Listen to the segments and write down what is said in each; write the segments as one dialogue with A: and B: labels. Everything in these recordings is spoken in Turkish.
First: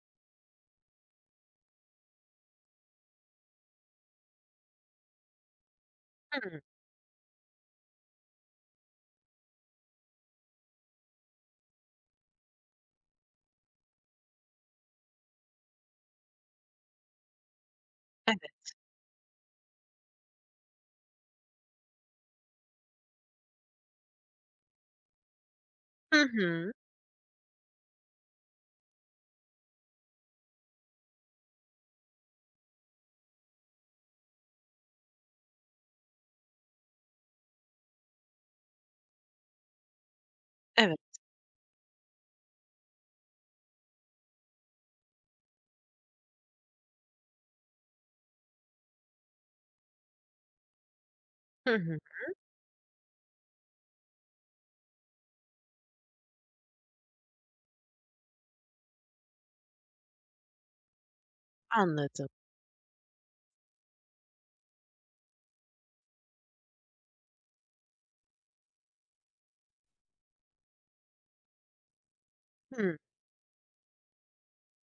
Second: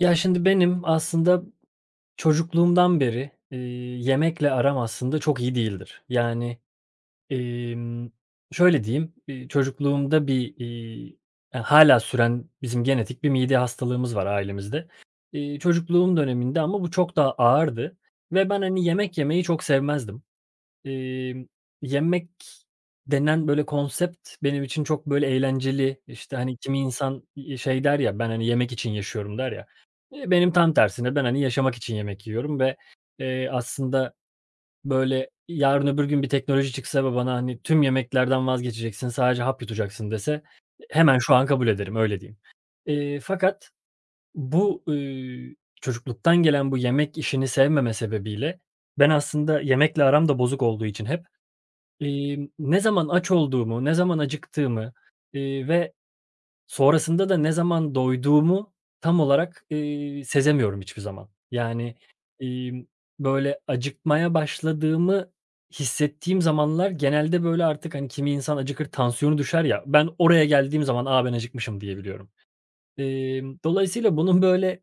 A: Ya, şimdi benim aslında çocukluğumdan beri, yemekle aram aslında çok iyi değildir. Yani,
B: Hımm,
A: emm, şöyle diyeyim, çocukluğumda bir, ya, hâlâ süren bizim genetik bir mide hastalığımız var ailemizde. Çocukluğum döneminde ama bu çok daha ağırdı ve ben,
B: evet.
A: hani, yemek yemeyi çok sevmezdim. Emm, Yemek denen, böyle, konsept benim için çok, böyle, eğlenceli.
B: Hı
A: İşte, hani,
B: hı.
A: kimi insan, şey der ya, "Ben, hani, yemek için yaşıyorum," der ya. Benim tam tersine ben, hani, yaşamak için yemek yiyorum ve, aslında, böyle, yarın öbür gün bir teknoloji çıksa ve bana, hani, "Tüm yemeklerden vazgeçeceksin, sadece hap yutacaksın," dese
B: Evet.
A: hemen şu an kabul ederim, öyle diyeyim. Fakat bu, çocukluktan gelen bu yemek işini sevmeme sebebiyle ben aslında yemekle aram da bozuk olduğu için hep
B: Hı hı.
A: Ne zaman aç olduğumu, ne zaman acıktığımı, ve sonrasında da ne zaman doyduğumu tam olarak, sezemiyorum hiçbir zaman. Yani,
B: Anladım.
A: imm, böyle acıkmaya başladığımı hissettiğim zamanlar genelde böyle artık, hani, kimi insan acıkır, tansiyonu düşer ya, ben oraya geldiğim zaman, "A, ben acıkmışım," diyebiliyorum.
B: Hımm,
A: Dolayısıyla bunun böyle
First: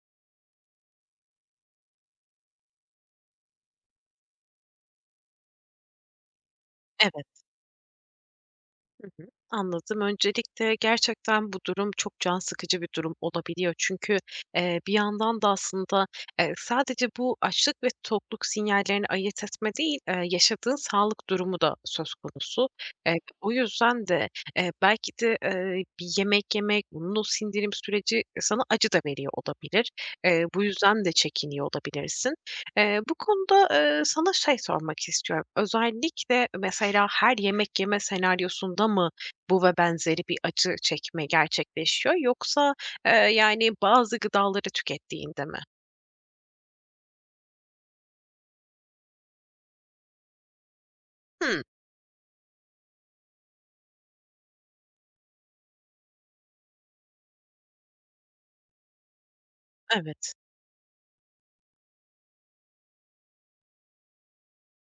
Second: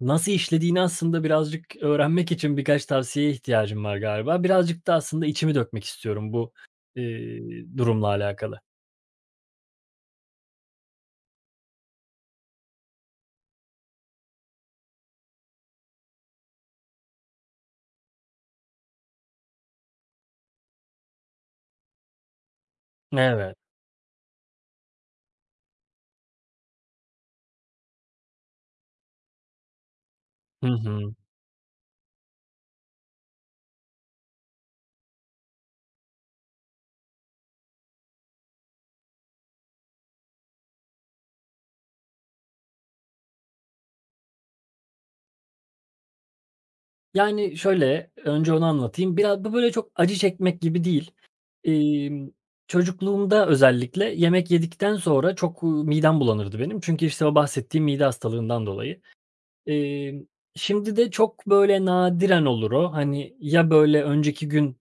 A: nasıl işlediğini aslında birazcık öğrenmek için birkaç tavsiyeye ihtiyacım var galiba. Birazcık da aslında içimi dökmek istiyorum bu,
B: evet.
A: durumla alakalı.
B: Hı hı. Anladım. Öncelikle gerçekten bu durum çok can sıkıcı bir durum olabiliyor. Çünkü, bir yandan da aslında, sadece bu açlık ve tokluk sinyallerini ayırt etme değil, yaşadığın sağlık durumu da söz konusu. O
A: Evet.
B: yüzden de, belki de, bir yemek yemek, bunun o sindirim süreci sana acı da veriyor olabilir. Bu
A: Hı
B: yüzden de
A: hı.
B: çekiniyor olabilirsin. Bu konuda, sana şey sormak istiyorum. Özellikle mesela her yemek yeme senaryosunda mı bu ve benzeri bir acı çekme gerçekleşiyor yoksa, yani, bazı gıdaları tükettiğinde mi?
A: Yani şöyle, önce onu anlatayım. Biraz bu böyle çok acı çekmek gibi değil.
B: Hımm,
A: Emm, Çocukluğumda özellikle yemek yedikten sonra çok, midem bulanırdı benim. Çünkü işte o bahsettiğim mide hastalığından dolayı. Emm,
B: evet.
A: Şimdi de çok böyle nadiren olur o. Hani, ya böyle önceki gün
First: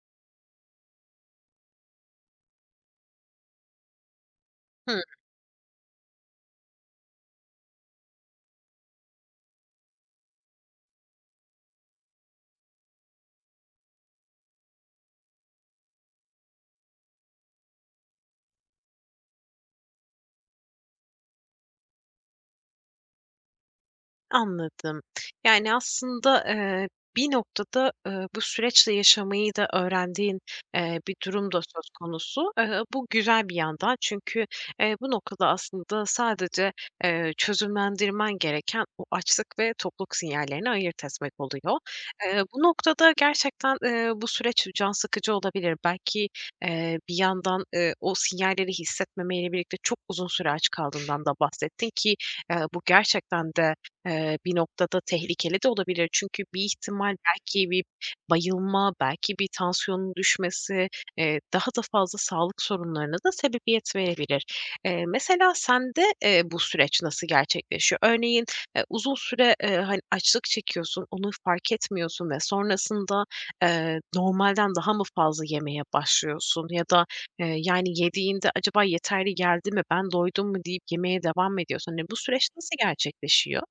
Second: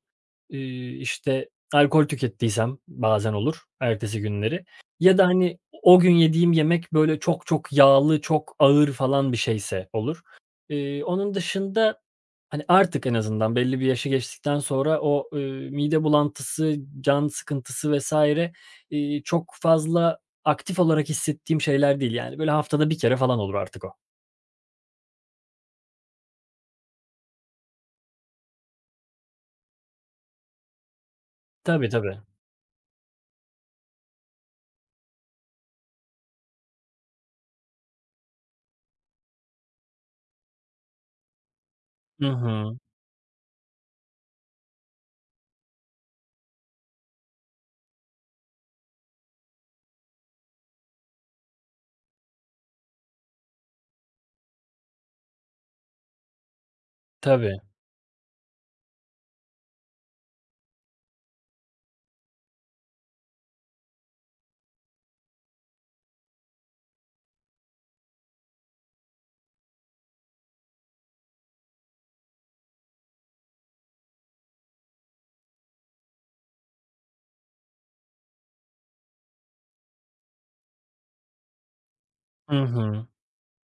A: İşte, alkol tükettiysem bazen olur ertesi günleri ya da, hani, o gün yediğim yemek, böyle, çok çok yağlı, çok ağır falan bir şeyse olur. Onun dışında, hani, artık en azından belli bir yaşı geçtikten sonra o, mide bulantısı, can sıkıntısı vs. Çok fazla aktif olarak hissettiğim şeyler değil. Yani, böyle, haftada bir kere falan olur artık o.
B: Anladım. Yani, aslında, bir noktada, bu süreçle yaşamayı da öğrendiğin, bir durum da söz
A: Tabii, tabii.
B: konusu. Bu güzel bir yandan çünkü, bu noktada aslında sadece, çözümlendirmen gereken o açlık ve tokluk sinyallerini ayırt etmek oluyor.
A: Hı
B: Bu
A: hı.
B: noktada gerçekten, bu süreç can sıkıcı olabilir. Belki, bir yandan, o sinyalleri hissetmemeyle birlikte çok uzun süre aç kaldığından da bahsettin ki, bu gerçekten de bir noktada tehlikeli de olabilir. Çünkü bir ihtimal
A: Tabii.
B: belki bir bayılma, belki bir tansiyonun düşmesi, daha da fazla sağlık sorunlarına da sebebiyet verebilir. Mesela sende, bu süreç nasıl gerçekleşiyor? Örneğin, uzun süre, hani, açlık çekiyorsun, onu fark etmiyorsun ve sonrasında, normalden daha mı fazla yemeye başlıyorsun ya da, yani, yediğinde acaba yeterli geldi mi, ben doydum mu deyip yemeye devam mı ediyorsun? Hani, bu süreç
A: Hı
B: nasıl
A: hı.
B: gerçekleşiyor?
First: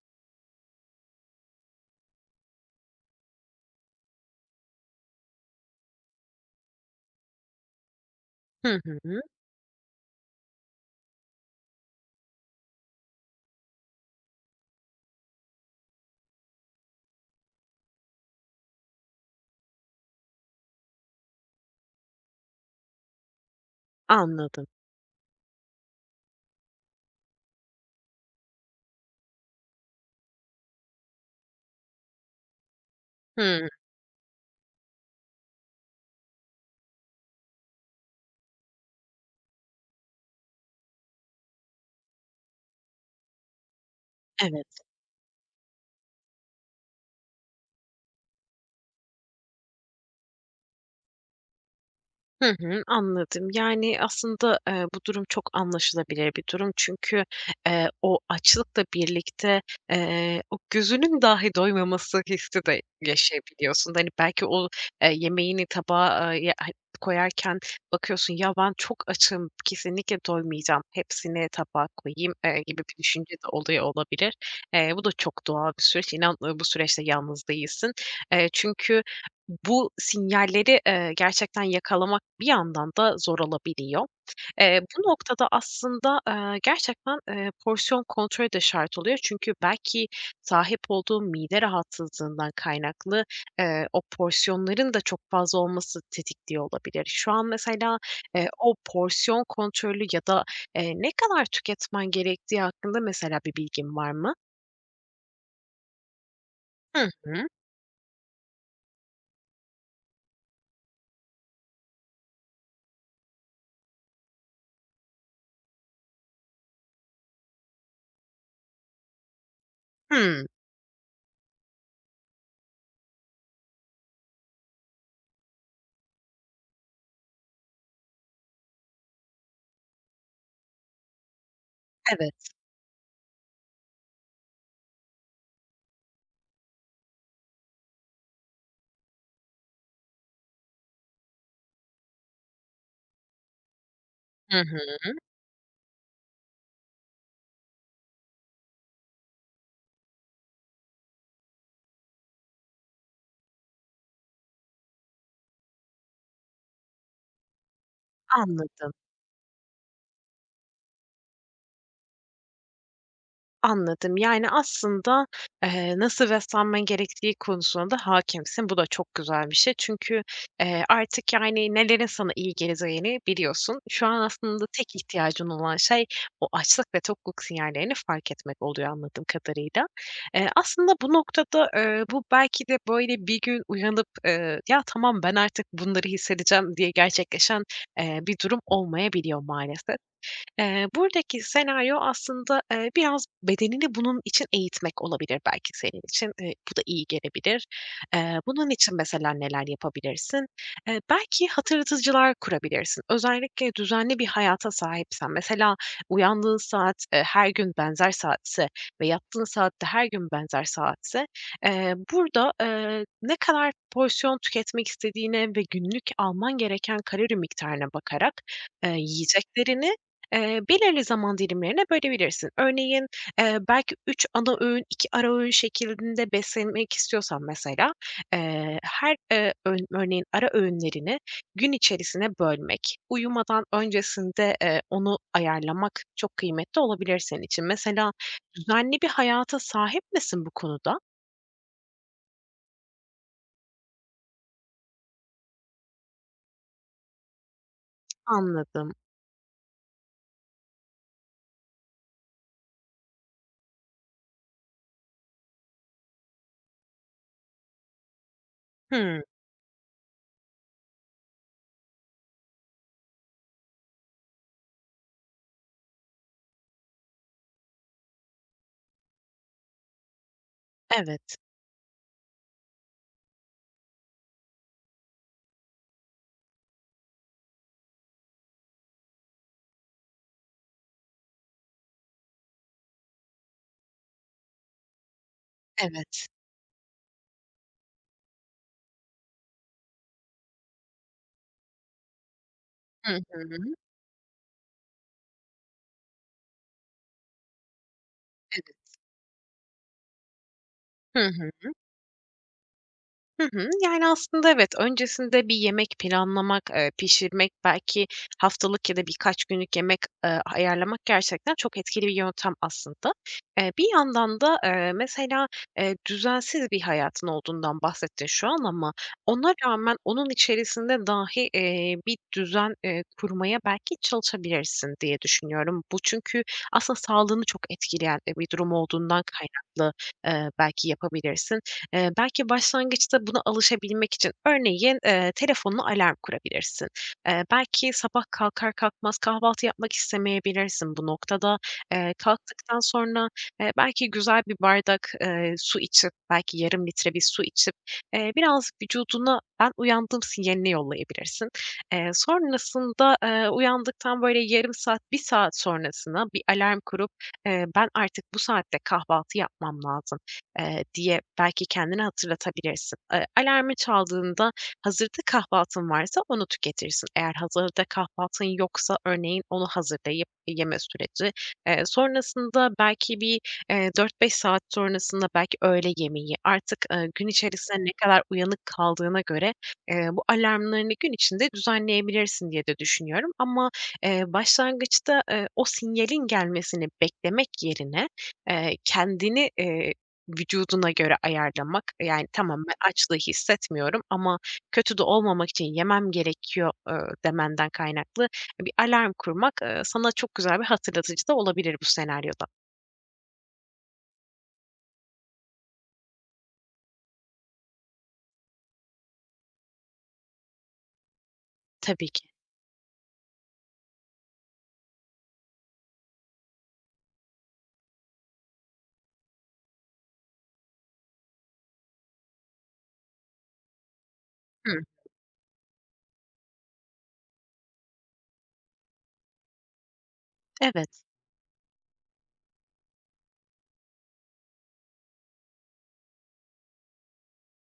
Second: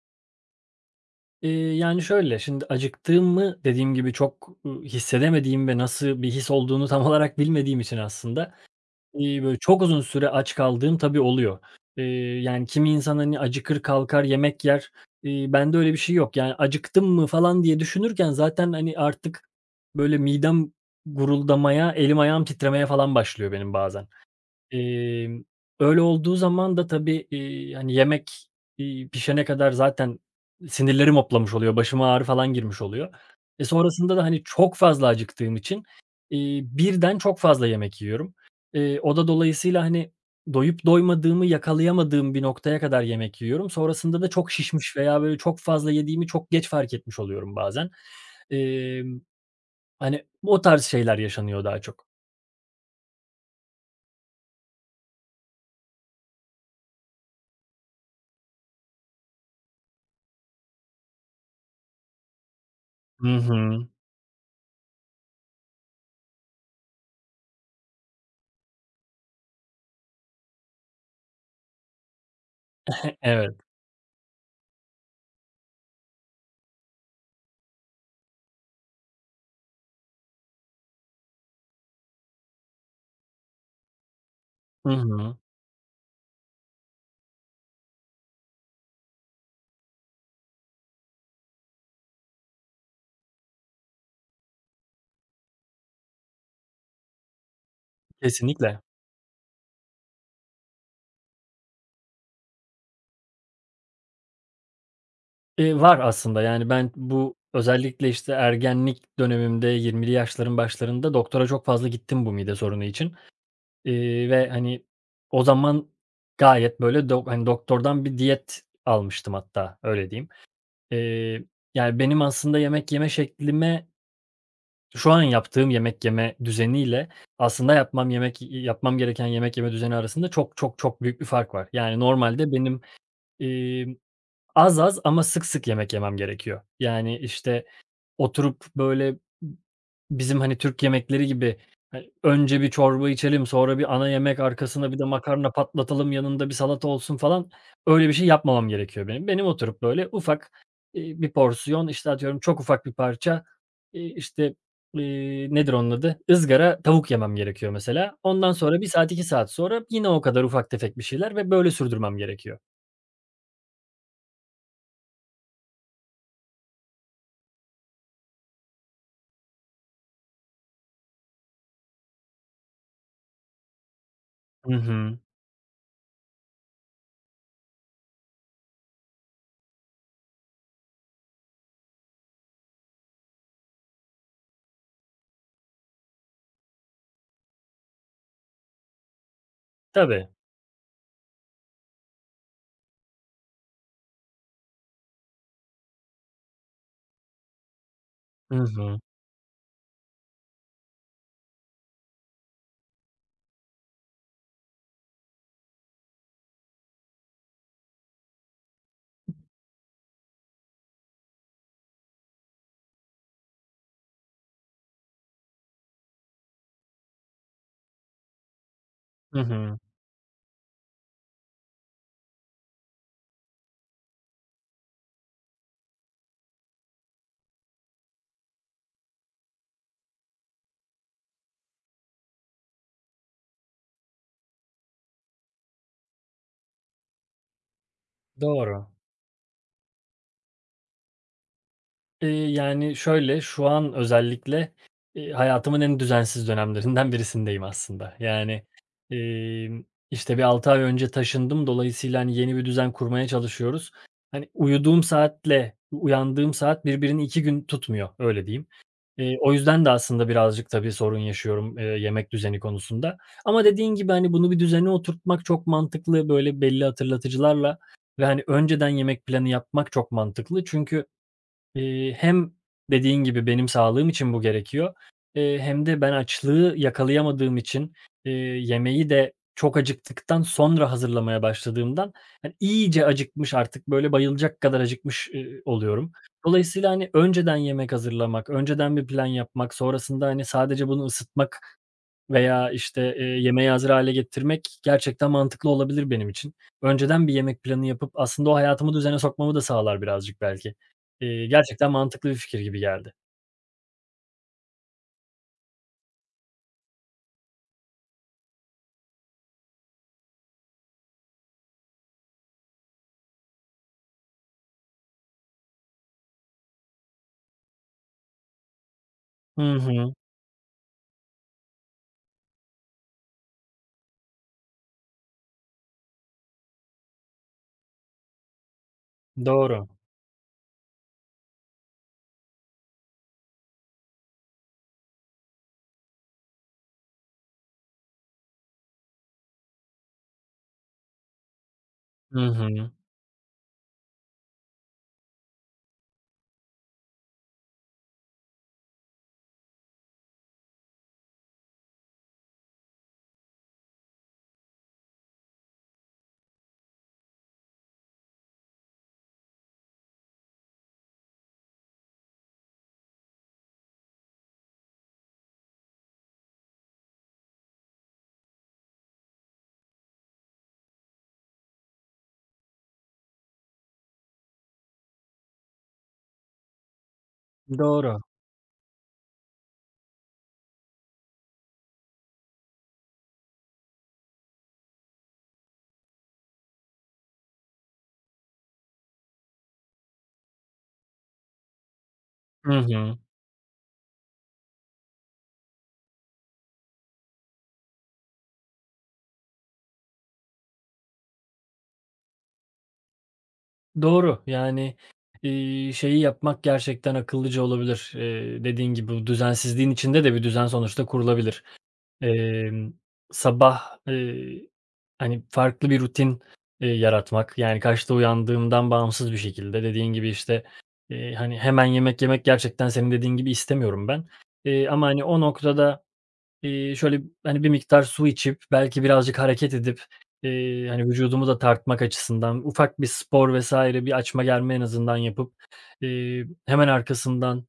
A: Yani, şöyle, şimdi acıktığımı dediğim gibi çok, hissedemediğim ve nasıl bir his olduğunu tam olarak bilmediğim için aslında,
B: Hı hı.
A: böyle, çok uzun süre aç kaldığım tabii oluyor. Eee, Yani, kimi insan, hani, acıkır kalkar yemek yer. Bende öyle bir şey yok. Yani, acıktım mı falan diye düşünürken zaten, hani, artık, böyle, midem guruldamaya, elim ayağım titremeye falan başlıyor benim bazen.
B: Anladım.
A: Emm, Öyle olduğu zaman da tabii, hani, yemek, pişene kadar zaten sinirlerim hoplamış oluyor, başıma ağrı falan girmiş oluyor.
B: Hımm,
A: Sonrasında da, hani, çok fazla acıktığım için, birden çok fazla yemek yiyorum. O da dolayısıyla, hani, doyup doymadığımı yakalayamadığım bir noktaya kadar yemek yiyorum. Sonrasında da çok
B: evet.
A: şişmiş veya böyle çok fazla yediğimi çok geç fark etmiş oluyorum bazen. Emm, Hani, o tarz şeyler yaşanıyor daha çok.
B: Hı hı, anladım. Yani, aslında, bu durum çok anlaşılabilir bir durum. Çünkü, o açlıkla birlikte, o gözünün dahi doymaması hissi de
A: Hı hı.
B: yaşayabiliyorsun. Hani, belki o, yemeğini tabağa, ya koyarken bakıyorsun, "Ya, ben çok açım, kesinlikle doymayacağım, hepsini tabağa koyayım." Gibi bir düşünce de
A: Evet.
B: oluyor olabilir. Bu da çok doğal bir süreç. İnan, bu süreçte yalnız değilsin. Çünkü, bu sinyalleri, gerçekten yakalamak bir yandan da zor olabiliyor. Eee,
A: Hı
B: bu
A: hı.
B: noktada aslında, gerçekten, porsiyon kontrolü de şart oluyor. Çünkü belki sahip olduğu mide rahatsızlığından kaynaklı, o porsiyonların da çok fazla olması tetikliyor olabilir. Şu an mesela, o
A: Kesinlikle.
B: porsiyon kontrolü ya da, ne kadar tüketmen gerektiği hakkında mesela bir bilgin var mı?
A: Var aslında. Yani, ben
B: Hı
A: bu
B: hı.
A: özellikle, işte, ergenlik dönemimde 20'li yaşların başlarında doktora çok fazla gittim bu mide sorunu için, ve, hani, o zaman gayet, böyle, hani, doktordan bir diyet almıştım hatta, öyle diyeyim.
B: Hımm.
A: Eee, Yani, benim aslında yemek yeme şeklime şu an yaptığım yemek yeme düzeniyle aslında yemek yapmam gereken yemek yeme düzeni arasında çok, çok, çok büyük bir fark var. Yani,
B: Evet.
A: normalde benim, emm, az az ama sık sık yemek yemem gerekiyor. Yani, işte oturup, böyle, bizim, hani, Türk yemekleri gibi, hani, önce bir çorba içelim, sonra bir ana yemek,
B: Hı
A: arkasına
B: hı.
A: bir de makarna patlatalım, yanında bir salata olsun falan, öyle bir şey yapmamam gerekiyor benim. Benim oturup, böyle, ufak, bir porsiyon, işte, atıyorum çok ufak bir parça, işte, nedir onun adı? Izgara tavuk yemem gerekiyor mesela. Ondan sonra bir
B: Anladım.
A: saat, 2 saat sonra yine o kadar ufak tefek bir şeyler ve böyle sürdürmem gerekiyor.
B: Anladım. Yani, aslında, nasıl beslenmen gerektiği konusunda da hakimsin. Bu da çok güzel bir şey. Çünkü, artık, yani, nelerin sana iyi geleceğini biliyorsun. Şu an aslında
A: Hı
B: tek
A: hı.
B: ihtiyacın olan şey o açlık ve tokluk sinyallerini fark etmek oluyor anladığım kadarıyla. Aslında bu noktada, bu belki de, böyle, bir gün uyanıp, "Ya, tamam, ben artık bunları hissedeceğim." diye gerçekleşen, bir durum olmayabiliyor maalesef.
A: Tabii.
B: Buradaki senaryo aslında, biraz bedenini bunun için eğitmek olabilir belki senin için. Bu da iyi gelebilir. Eee,
A: Hı
B: bunun için
A: hı.
B: mesela neler yapabilirsin? Belki hatırlatıcılar kurabilirsin. Özellikle düzenli bir hayata sahipsen, mesela uyandığın saat, her gün benzer saatse ve yattığın saat de her gün benzer saatse, burada, ne kadar porsiyon tüketmek istediğine ve günlük alman gereken kalori miktarına bakarak,
A: Hı hı.
B: yiyeceklerini belirli zaman dilimlerine bölebilirsin. Örneğin, belki 3 ana öğün, 2 ara öğün şeklinde beslenmek istiyorsan mesela, her, öğün örneğin ara öğünlerini gün içerisine bölmek, uyumadan öncesinde, onu ayarlamak çok kıymetli olabilir senin için. Mesela
A: Doğru.
B: düzenli bir hayata sahip misin bu konuda?
A: Yani, şöyle, şu an özellikle, hayatımın en düzensiz dönemlerinden birisindeyim aslında. Yani,
B: Anladım.
A: emm, işte, bir 6 ay önce taşındım. Dolayısıyla, hani, yeni bir düzen kurmaya çalışıyoruz. Hani, uyuduğum saatle uyandığım saat birbirini 2 gün tutmuyor, öyle diyeyim.
B: Hımm.
A: O yüzden de aslında birazcık tabii sorun yaşıyorum, yemek düzeni konusunda. Ama dediğin gibi, hani, bunu bir düzene oturtmak çok mantıklı. Böyle belli hatırlatıcılarla ve, hani, önceden yemek planı yapmak çok mantıklı. Çünkü
B: Evet,
A: Hem dediğin gibi benim sağlığım için bu gerekiyor, hem de ben açlığı yakalayamadığım için, yemeği de çok acıktıktan sonra hazırlamaya başladığımdan, hani, iyice acıkmış artık böyle bayılacak kadar acıkmış, oluyorum.
B: evet.
A: Dolayısıyla, hani, önceden yemek hazırlamak, önceden bir plan yapmak, sonrasında, hani, sadece bunu ısıtmak veya,
B: Hı
A: işte,
B: hı.
A: yemeği hazır hâle getirmek gerçekten mantıklı olabilir benim için. Önceden bir yemek planı yapıp aslında o
B: Evet.
A: hayatımı düzene sokmamı da sağlar birazcık belki.
B: Hı hı.
A: Gerçekten mantıklı bir fikir gibi geldi.
B: Hı hı. Yani, aslında evet, öncesinde bir yemek planlamak, pişirmek, belki haftalık ya da birkaç günlük yemek, ayarlamak gerçekten çok etkili bir yöntem aslında. Bir yandan da, mesela, düzensiz bir hayatın olduğundan bahsettin şu an ama ona
A: Hı
B: rağmen
A: hı.
B: onun içerisinde dahi, bir düzen, kurmaya belki çalışabilirsin diye düşünüyorum. Bu çünkü aslında sağlığını çok etkileyen, bir durum olduğundan
A: Doğru.
B: kaynaklı, belki yapabilirsin. Belki başlangıçta buna alışabilmek için örneğin, telefonuna alarm kurabilirsin. Belki sabah kalkar kalkmaz kahvaltı yapmak istemeyebilirsin bu noktada. Eee,
A: Hı
B: kalktıktan
A: hı.
B: sonra, belki güzel bir bardak, su içip, belki yarım litre bir su içip, biraz vücuduna "Ben uyandım." sinyalini yollayabilirsin. Sonrasında, uyandıktan böyle yarım saat, bir saat sonrasına bir alarm kurup, "Ben artık bu saatte kahvaltı yapmam lazım." Diye belki kendine hatırlatabilirsin. Alarmı çaldığında hazırda kahvaltın varsa onu tüketirsin. Eğer hazırda kahvaltın yoksa örneğin onu hazırlayıp yeme süreci. Sonrasında belki bir, 4-5 saat sonrasında belki öğle yemeği, artık, gün içerisinde ne
A: Doğru.
B: kadar uyanık kaldığına göre, bu alarmlarını gün içinde düzenleyebilirsin diye de düşünüyorum. Ama, başlangıçta, o sinyalin gelmesini beklemek yerine, kendini, vücuduna göre ayarlamak. Yani, tamam,
A: Hı
B: ben açlığı
A: hı.
B: hissetmiyorum ama kötü de olmamak için yemem gerekiyor, demenden kaynaklı bir alarm kurmak, sana çok güzel bir hatırlatıcı da olabilir bu senaryoda.
A: Doğru. Yani, şeyi yapmak gerçekten akıllıca olabilir. Dediğin gibi bu düzensizliğin içinde de bir düzen sonuçta kurulabilir.
B: Tabii ki.
A: Emm, Sabah, hani, farklı bir rutin, yaratmak, yani, kaçta uyandığımdan bağımsız bir şekilde dediğin gibi, işte, hani, hemen yemek yemek gerçekten senin dediğin gibi istemiyorum ben.
B: Hı,
A: Ama, hani, o noktada şöyle, hani, bir miktar su içip, belki birazcık hareket edip,
B: evet.
A: hani, vücudumu da tartmak açısından ufak bir spor vs. bir açma germe en azından yapıp, hemen arkasından,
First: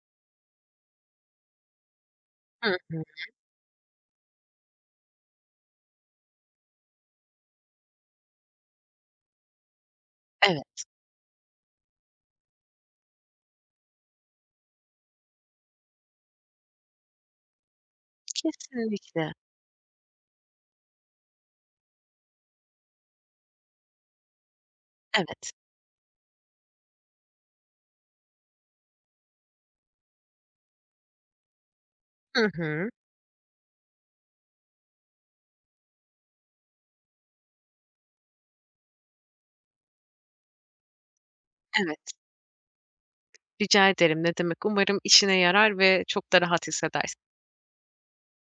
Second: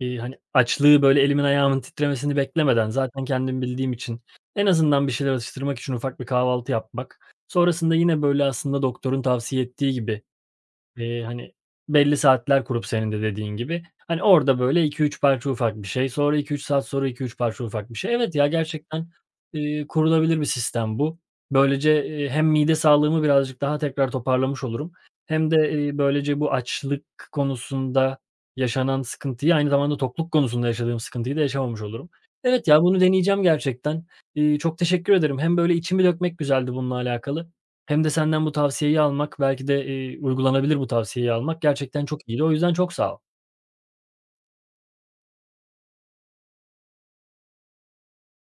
A: hani, açlığı, böyle, elimin ayağımın titremesini
B: Hı
A: beklemeden
B: hı.
A: zaten kendim bildiğim için en azından bir şeyler atıştırmak için ufak bir kahvaltı yapmak. Sonrasında yine, böyle, aslında doktorun tavsiye ettiği gibi,
B: Evet,
A: Hani, belli saatler kurup senin de dediğin gibi, hani, orada böyle iki üç parça ufak bir şey, sonra iki üç saat sonra iki üç parça ufak bir şey. Evet ya, gerçekten,
B: kesinlikle.
A: kurulabilir bir sistem bu. Böylece, hem mide sağlığımı birazcık daha tekrar toparlamış olurum hem
B: Evet.
A: de, böylece bu açlık konusunda yaşanan sıkıntıyı, aynı zamanda tokluk konusunda yaşadığım sıkıntıyı da yaşamamış olurum.
B: Hı
A: Evet ya,
B: hı.
A: bunu deneyeceğim gerçekten. Çok teşekkür ederim. Hem böyle içimi dökmek güzeldi bununla alakalı hem de senden bu tavsiyeyi almak, belki de, uygulanabilir bu tavsiyeyi almak gerçekten
B: Evet.
A: çok iyiydi. O yüzden çok sağ ol.
B: Rica ederim, ne demek. Umarım işine yarar ve çok da rahat hissedersin.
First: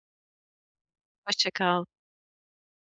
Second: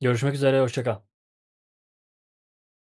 A: Görüşmek üzere, hoşça kal.
B: Hoşça kal.